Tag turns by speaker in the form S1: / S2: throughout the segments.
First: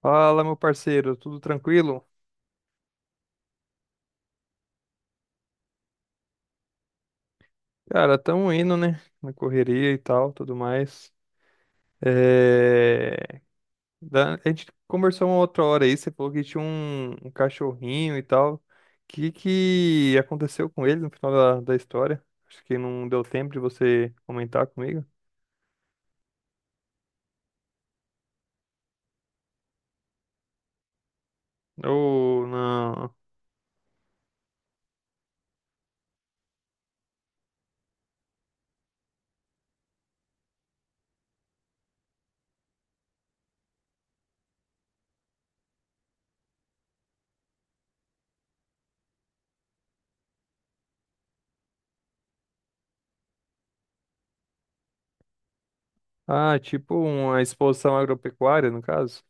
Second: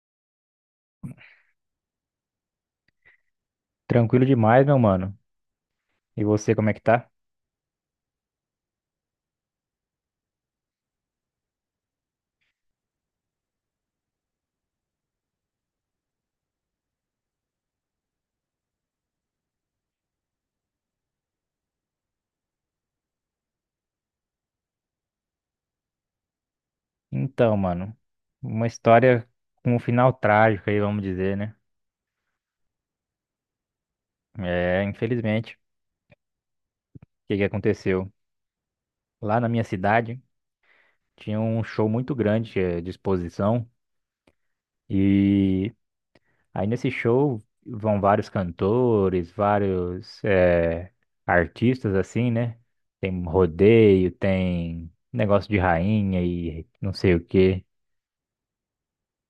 S1: Fala, meu parceiro, tudo tranquilo?
S2: Tranquilo demais, meu mano. E você, como é que tá?
S1: Cara, tamo indo, né? Na correria e tal, tudo mais. É... A gente conversou uma outra hora aí, você falou que tinha um cachorrinho e tal. O que que aconteceu com ele no final da história? Acho que não deu tempo de você comentar comigo.
S2: Então, mano, uma história com um final trágico aí, vamos dizer, né?
S1: Ou não?
S2: É, infelizmente, o que que aconteceu? Lá na minha cidade tinha um show muito grande de exposição e aí nesse show vão vários cantores, vários artistas assim, né? Tem rodeio, tem negócio de rainha
S1: Ah,
S2: e não
S1: tipo
S2: sei o
S1: uma
S2: quê.
S1: exposição agropecuária, no caso?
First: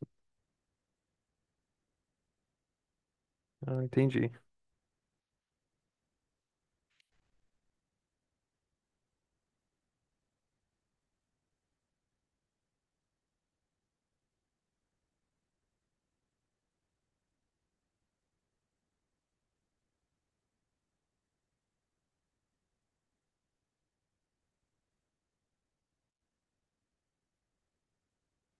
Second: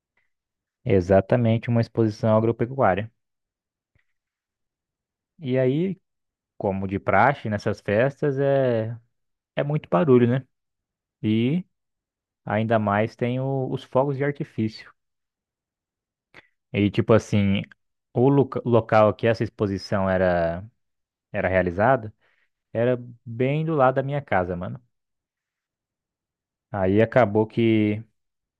S2: Exatamente uma exposição agropecuária.
S1: Ah, entendi.
S2: E aí como de praxe nessas festas, é muito barulho, né? E ainda mais tem os fogos de artifício. E tipo assim, o local que essa exposição era realizada era bem do lado da minha casa, mano. Aí acabou que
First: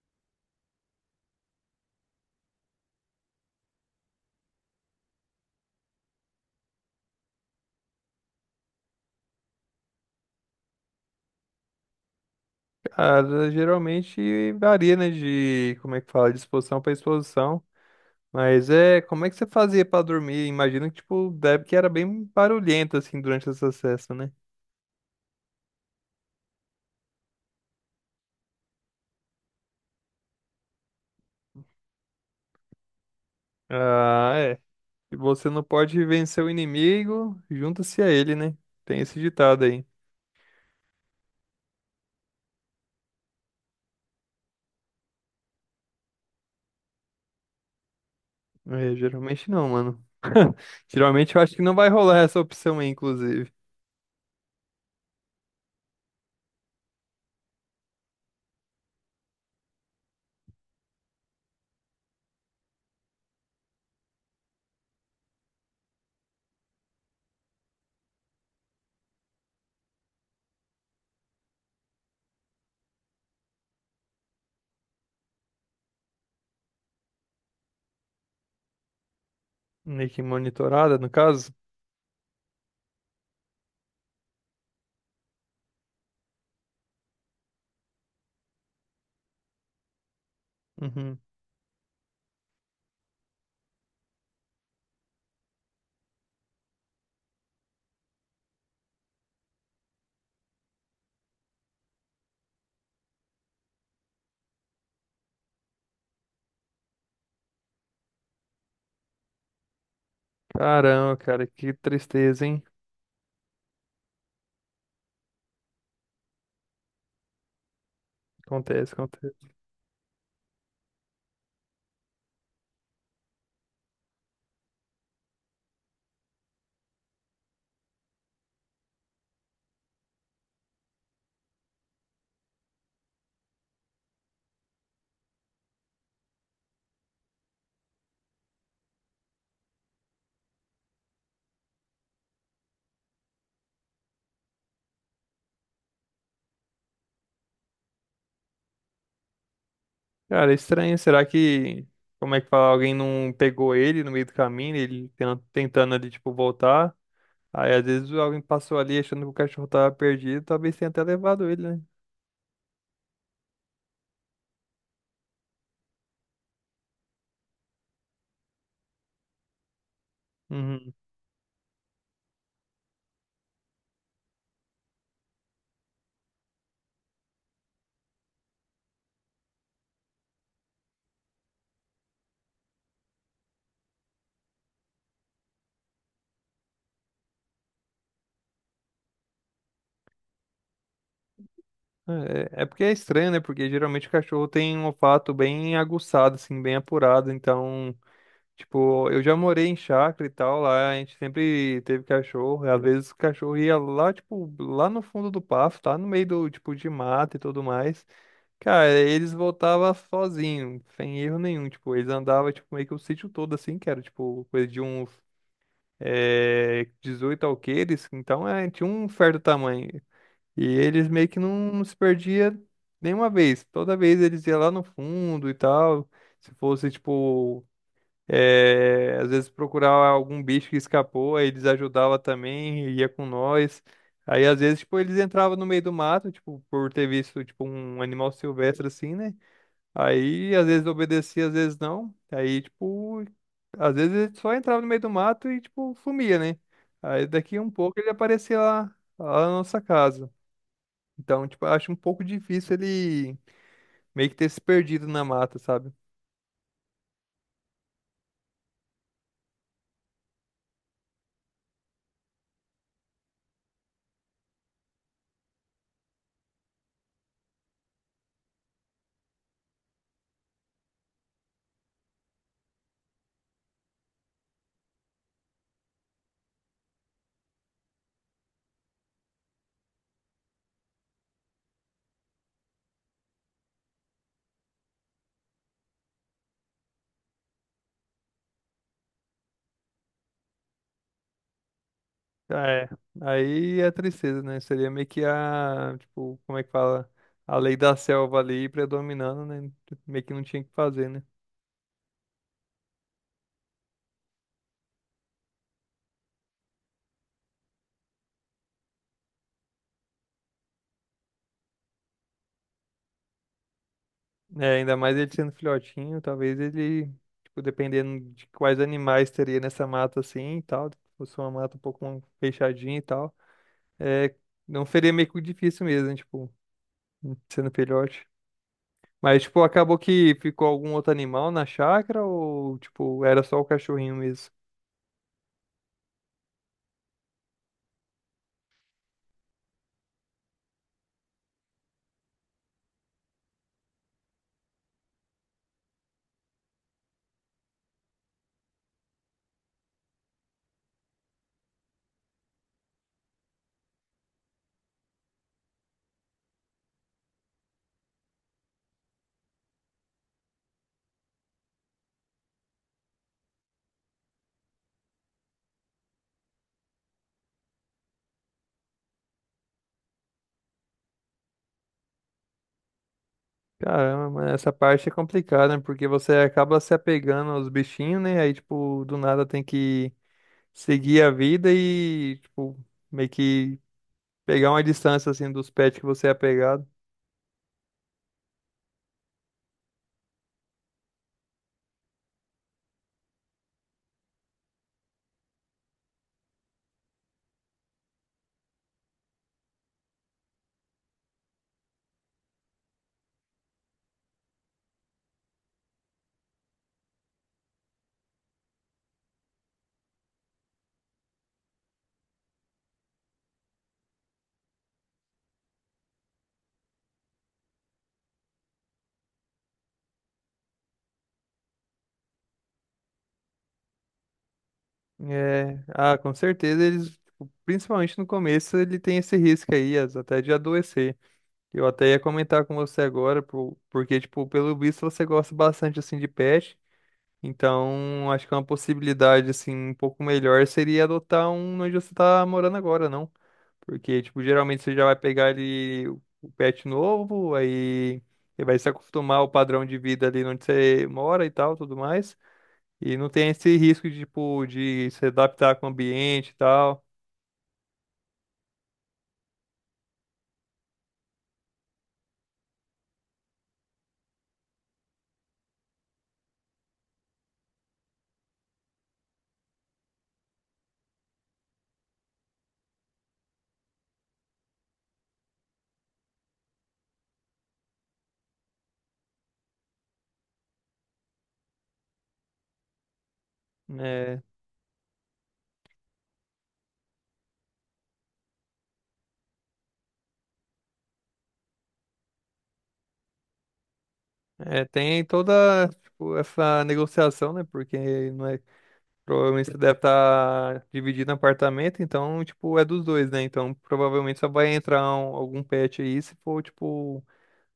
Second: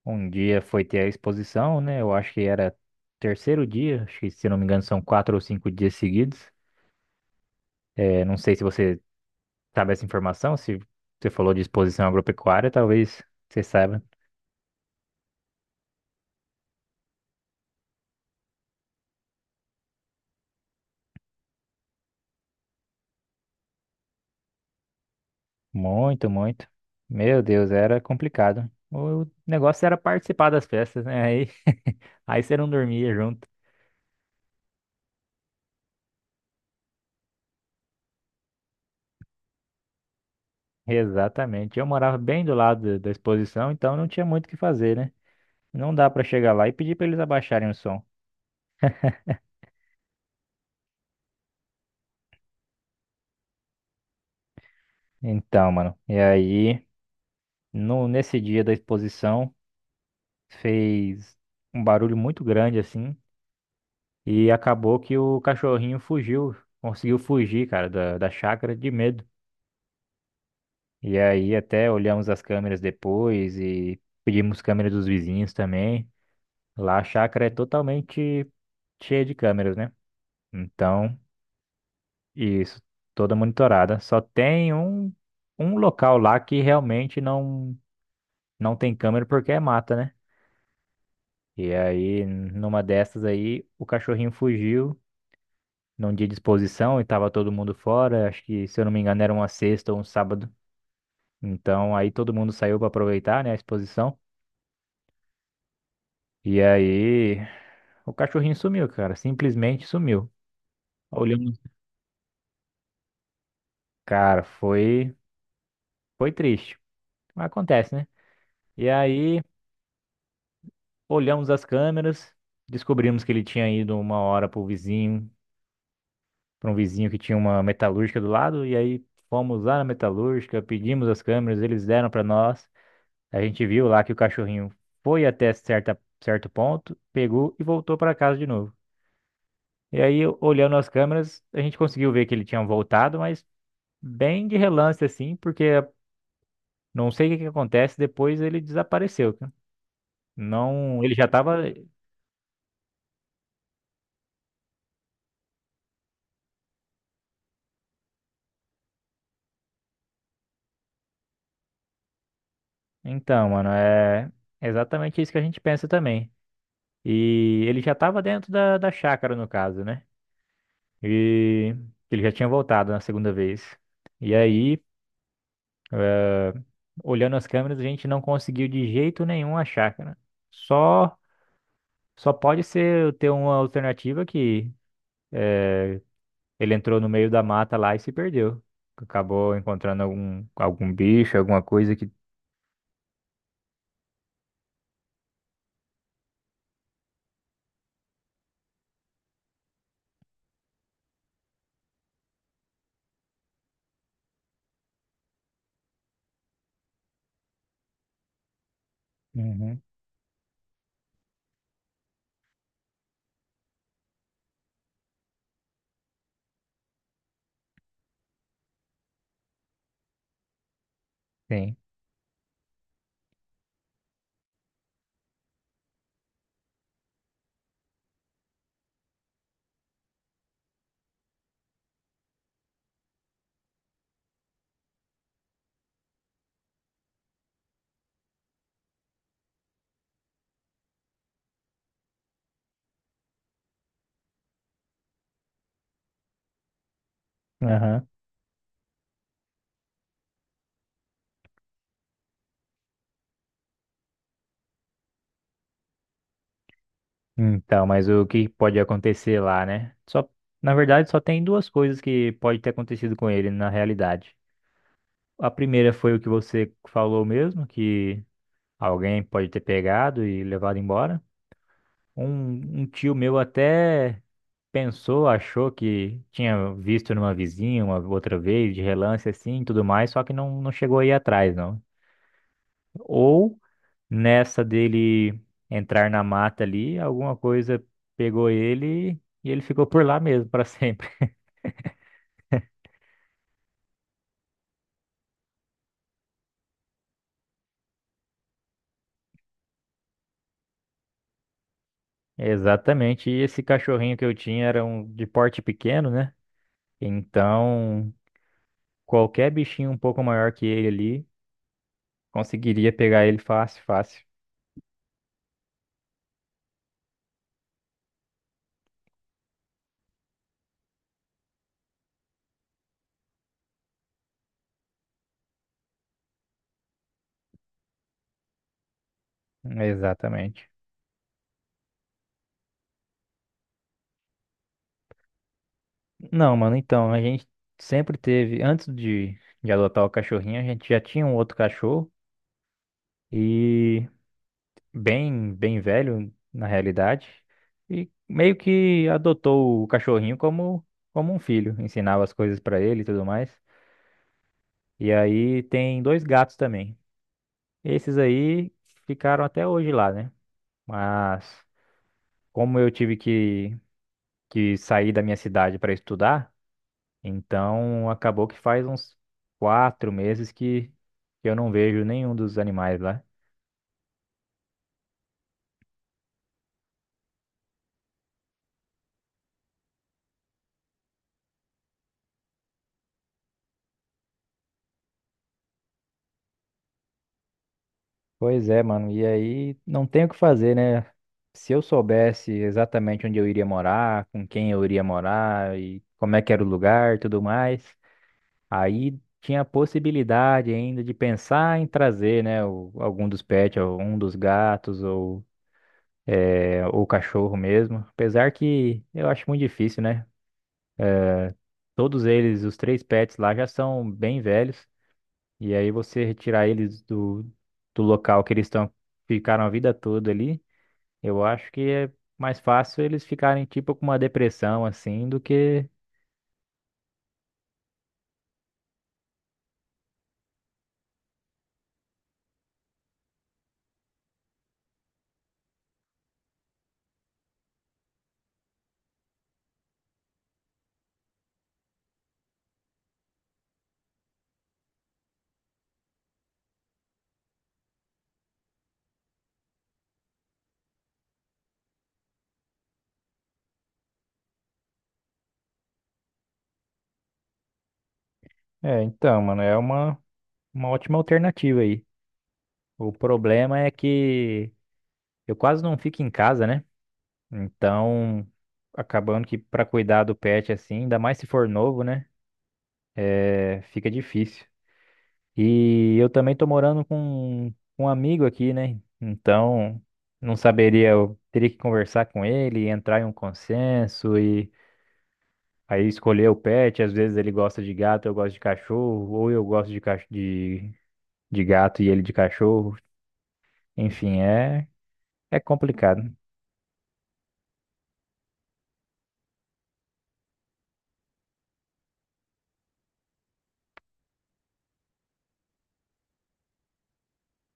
S2: um dia foi ter a exposição, né? Eu acho que era terceiro dia, acho que se não me engano são 4 ou 5 dias seguidos. É, não sei se você sabe essa informação, se você falou de exposição agropecuária, talvez
S1: Cara,
S2: você saiba.
S1: geralmente varia, né, de como é que fala, de exposição para exposição. Mas é, como é que você fazia pra dormir? Imagino que, tipo, deve que era bem barulhento, assim, durante esse acesso, né?
S2: Muito, muito. Meu Deus, era complicado. O negócio era participar das festas, né? Aí, aí você não dormia junto.
S1: Ah, é. Se você não pode vencer o inimigo, junta-se a ele, né? Tem esse ditado aí.
S2: Exatamente. Eu morava bem do lado da exposição, então não tinha muito o que fazer, né? Não dá pra chegar lá e pedir pra eles abaixarem o som.
S1: É, geralmente não, mano. Geralmente eu acho que não vai rolar essa opção aí, inclusive.
S2: Então, mano, e aí, no, nesse dia da exposição, fez um barulho muito grande assim, e acabou que o cachorrinho fugiu, conseguiu fugir, cara, da chácara de medo. E aí até olhamos as câmeras depois e pedimos câmeras dos vizinhos também. Lá a chácara é totalmente cheia de câmeras, né?
S1: Meio que monitorada, no
S2: Então,
S1: caso.
S2: isso, toda monitorada. Só tem um local lá que realmente não tem câmera porque é mata, né?
S1: Uhum.
S2: E aí, numa dessas aí, o cachorrinho fugiu num dia de exposição e tava todo mundo fora. Acho que, se eu não me engano, era uma sexta ou um sábado. Então, aí todo mundo saiu para aproveitar, né, a exposição. E aí. O cachorrinho sumiu, cara. Simplesmente sumiu.
S1: Caramba, cara,
S2: Olhamos.
S1: que tristeza, hein?
S2: Cara, foi triste. Mas acontece, né? E
S1: Acontece, acontece.
S2: aí, olhamos as câmeras, descobrimos que ele tinha ido uma hora pro vizinho, para um vizinho que tinha uma metalúrgica do lado. E aí, fomos lá na metalúrgica, pedimos as câmeras, eles deram para nós. A gente viu lá que o cachorrinho foi até certo ponto, pegou e voltou para casa de novo. E aí, olhando as câmeras, a gente conseguiu ver que ele tinha voltado, mas bem de relance assim, porque não sei o que que acontece, depois ele desapareceu, cara.
S1: Cara, é estranho.
S2: Não, ele
S1: Será
S2: já tava.
S1: que, como é que fala, alguém não pegou ele no meio do caminho, ele tentando ali, tipo, voltar? Aí, às vezes, alguém passou ali achando que o cachorro tava perdido, talvez tenha até levado ele, né?
S2: Então, mano, é exatamente isso que a gente pensa também. E ele já tava dentro da chácara, no caso, né?
S1: Uhum.
S2: E ele já tinha voltado na segunda vez. E aí, olhando as câmeras, a gente não conseguiu de jeito nenhum a chácara. Só, só pode ser ter uma alternativa que é, ele entrou no meio da mata lá e se perdeu. Acabou encontrando algum bicho, alguma coisa que.
S1: É, é porque é estranho, né? Porque geralmente o cachorro tem um olfato bem aguçado, assim, bem apurado. Então, tipo, eu já morei em chácara e tal, lá a gente sempre teve cachorro. E às vezes o cachorro ia lá, tipo, lá no fundo do pasto, tá no meio do, tipo, de mata e tudo mais. Cara, eles
S2: Uhum.
S1: voltavam sozinhos, sem erro nenhum. Tipo, eles andavam tipo, meio que o sítio todo assim, que era tipo coisa de uns 18 alqueires, então é, tinha um certo tamanho. E eles meio que
S2: Sim.
S1: não se perdia nenhuma vez. Toda vez eles iam lá no fundo e tal. Se fosse, tipo, é, às vezes procurar algum bicho que escapou, aí eles ajudavam também, ia com nós. Aí às vezes, tipo, eles entravam no meio do mato, tipo, por ter visto, tipo, um animal silvestre assim, né? Aí, às vezes obedecia, às vezes não. Aí, tipo, às vezes ele só entrava no meio do mato e, tipo, sumia, né? Aí daqui a um pouco
S2: Aham.
S1: ele aparecia lá, lá na nossa casa. Então, tipo, eu acho um pouco difícil ele meio que ter se perdido na mata, sabe?
S2: Então, mas o que pode acontecer lá, né? Só, na verdade, só tem duas coisas que pode ter acontecido com ele na realidade. A primeira foi o que você falou mesmo, que alguém pode ter pegado e levado embora. Um tio meu até pensou, achou que tinha visto numa vizinha uma outra vez, de relance assim e tudo mais, só que não chegou aí atrás, não. Ou nessa dele entrar na mata ali, alguma coisa pegou ele e ele ficou por lá mesmo para sempre.
S1: É. Aí é tristeza, né? Seria meio que a, tipo, como é que fala? A lei da selva ali predominando, né? Meio que não tinha o que fazer, né?
S2: Exatamente. E esse cachorrinho que eu tinha era um de porte pequeno, né? Então, qualquer bichinho um pouco maior que ele ali conseguiria pegar ele fácil, fácil.
S1: É, ainda mais ele sendo filhotinho, talvez ele, tipo, dependendo de quais animais teria nessa mata assim e tal, se fosse uma mata um pouco fechadinha e tal, é, não seria meio que difícil mesmo, né, tipo, sendo filhote. Mas, tipo, acabou que ficou
S2: Exatamente.
S1: algum outro animal na chácara ou, tipo, era só o cachorrinho mesmo?
S2: Não, mano, então, a gente sempre teve, antes de adotar o cachorrinho, a gente já tinha um outro cachorro. E bem, bem velho na realidade, e meio que adotou o cachorrinho como um filho, ensinava as coisas pra ele e tudo mais. E aí tem dois gatos também. Esses aí ficaram até hoje lá, né? Mas como eu tive que sair da minha cidade para estudar, então acabou que faz uns 4 meses que eu não vejo nenhum dos animais lá.
S1: Caramba, mas essa parte é complicada, né? Porque você acaba se apegando aos bichinhos, né? Aí, tipo, do nada tem que seguir a vida e, tipo, meio que pegar uma distância assim dos pets que você é apegado.
S2: Pois é, mano. E aí não tem o que fazer, né? Se eu soubesse exatamente onde eu iria morar, com quem eu iria morar e como é que era o lugar, e tudo mais, aí tinha a possibilidade ainda de pensar em trazer, né, algum dos pets, ou um dos gatos ou ou o cachorro mesmo. Apesar que eu acho muito difícil, né? Todos eles, os três pets lá já são bem velhos e aí você retirar eles do local que eles estão ficaram a vida toda ali. Eu acho que é mais fácil eles ficarem tipo com uma depressão assim do
S1: É,
S2: que.
S1: ah, com certeza eles, tipo, principalmente no começo, ele tem esse risco aí, até de adoecer. Eu até ia comentar com você agora, porque, tipo, pelo visto você gosta bastante, assim, de pet, então acho que uma possibilidade, assim, um pouco melhor seria adotar um onde você tá morando agora, não? Porque, tipo, geralmente você já vai pegar ali o pet novo, aí você vai se acostumar ao padrão de vida ali onde você mora e tal, tudo mais. E não tem esse risco de, tipo, de se adaptar com o ambiente e tal,
S2: É, então, mano, é uma ótima alternativa aí. O problema é que eu quase não fico em casa, né? Então, acabando que pra cuidar do pet assim, ainda mais se for novo, né? É, fica difícil. E eu também tô morando com um amigo aqui, né? Então, não saberia, eu teria que conversar com ele, entrar em um consenso.
S1: né?
S2: Aí escolher o pet, às vezes ele gosta de gato, eu gosto de cachorro, ou eu gosto de gato e ele de cachorro. Enfim,
S1: É,
S2: é
S1: tem
S2: é
S1: toda,
S2: complicado.
S1: tipo, essa negociação, né? Porque não é, provavelmente você deve estar dividindo apartamento, então, tipo, é dos dois, né? Então, provavelmente só vai entrar algum pet aí se for, tipo,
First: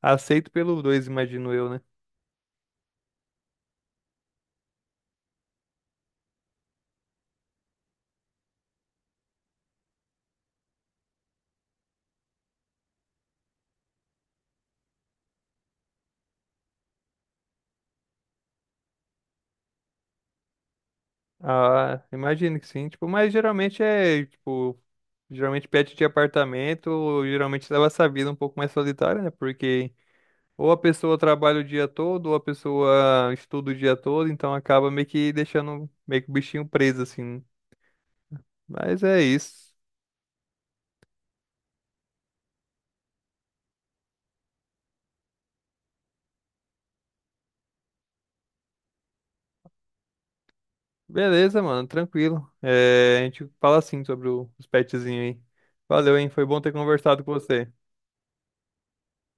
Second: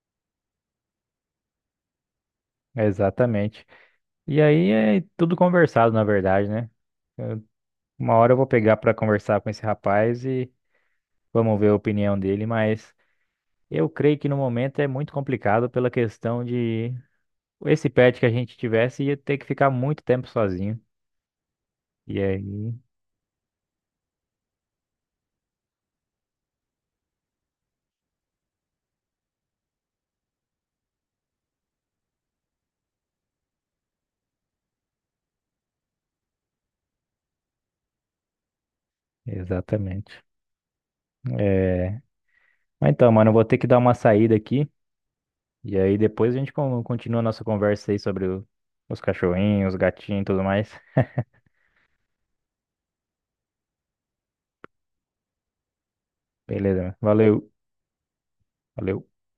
S1: aceito pelos dois, imagino eu, né?
S2: Exatamente. E aí é tudo conversado, na verdade, né? Uma hora eu vou pegar para conversar com esse rapaz e vamos ver a opinião dele, mas eu creio que no momento é muito complicado pela questão de esse pet que a gente tivesse ia ter que ficar muito tempo sozinho.
S1: Ah,
S2: E
S1: imagino que
S2: aí,
S1: sim, tipo, mas geralmente é, tipo, geralmente pet de apartamento, geralmente leva essa vida um pouco mais solitária, né? Porque ou a pessoa trabalha o dia todo, ou a pessoa estuda o dia todo, então acaba meio que deixando meio que o bichinho preso, assim, né? Mas é isso.
S2: exatamente. É... Mas então, mano, eu vou ter que dar uma saída aqui. E aí depois a gente continua a nossa conversa aí sobre os cachorrinhos, os gatinhos e tudo mais.
S1: Beleza, mano, tranquilo. É, a gente fala assim sobre os petzinhos aí. Valeu, hein? Foi bom ter
S2: Beleza, mano.
S1: conversado com
S2: Valeu.
S1: você.
S2: Valeu.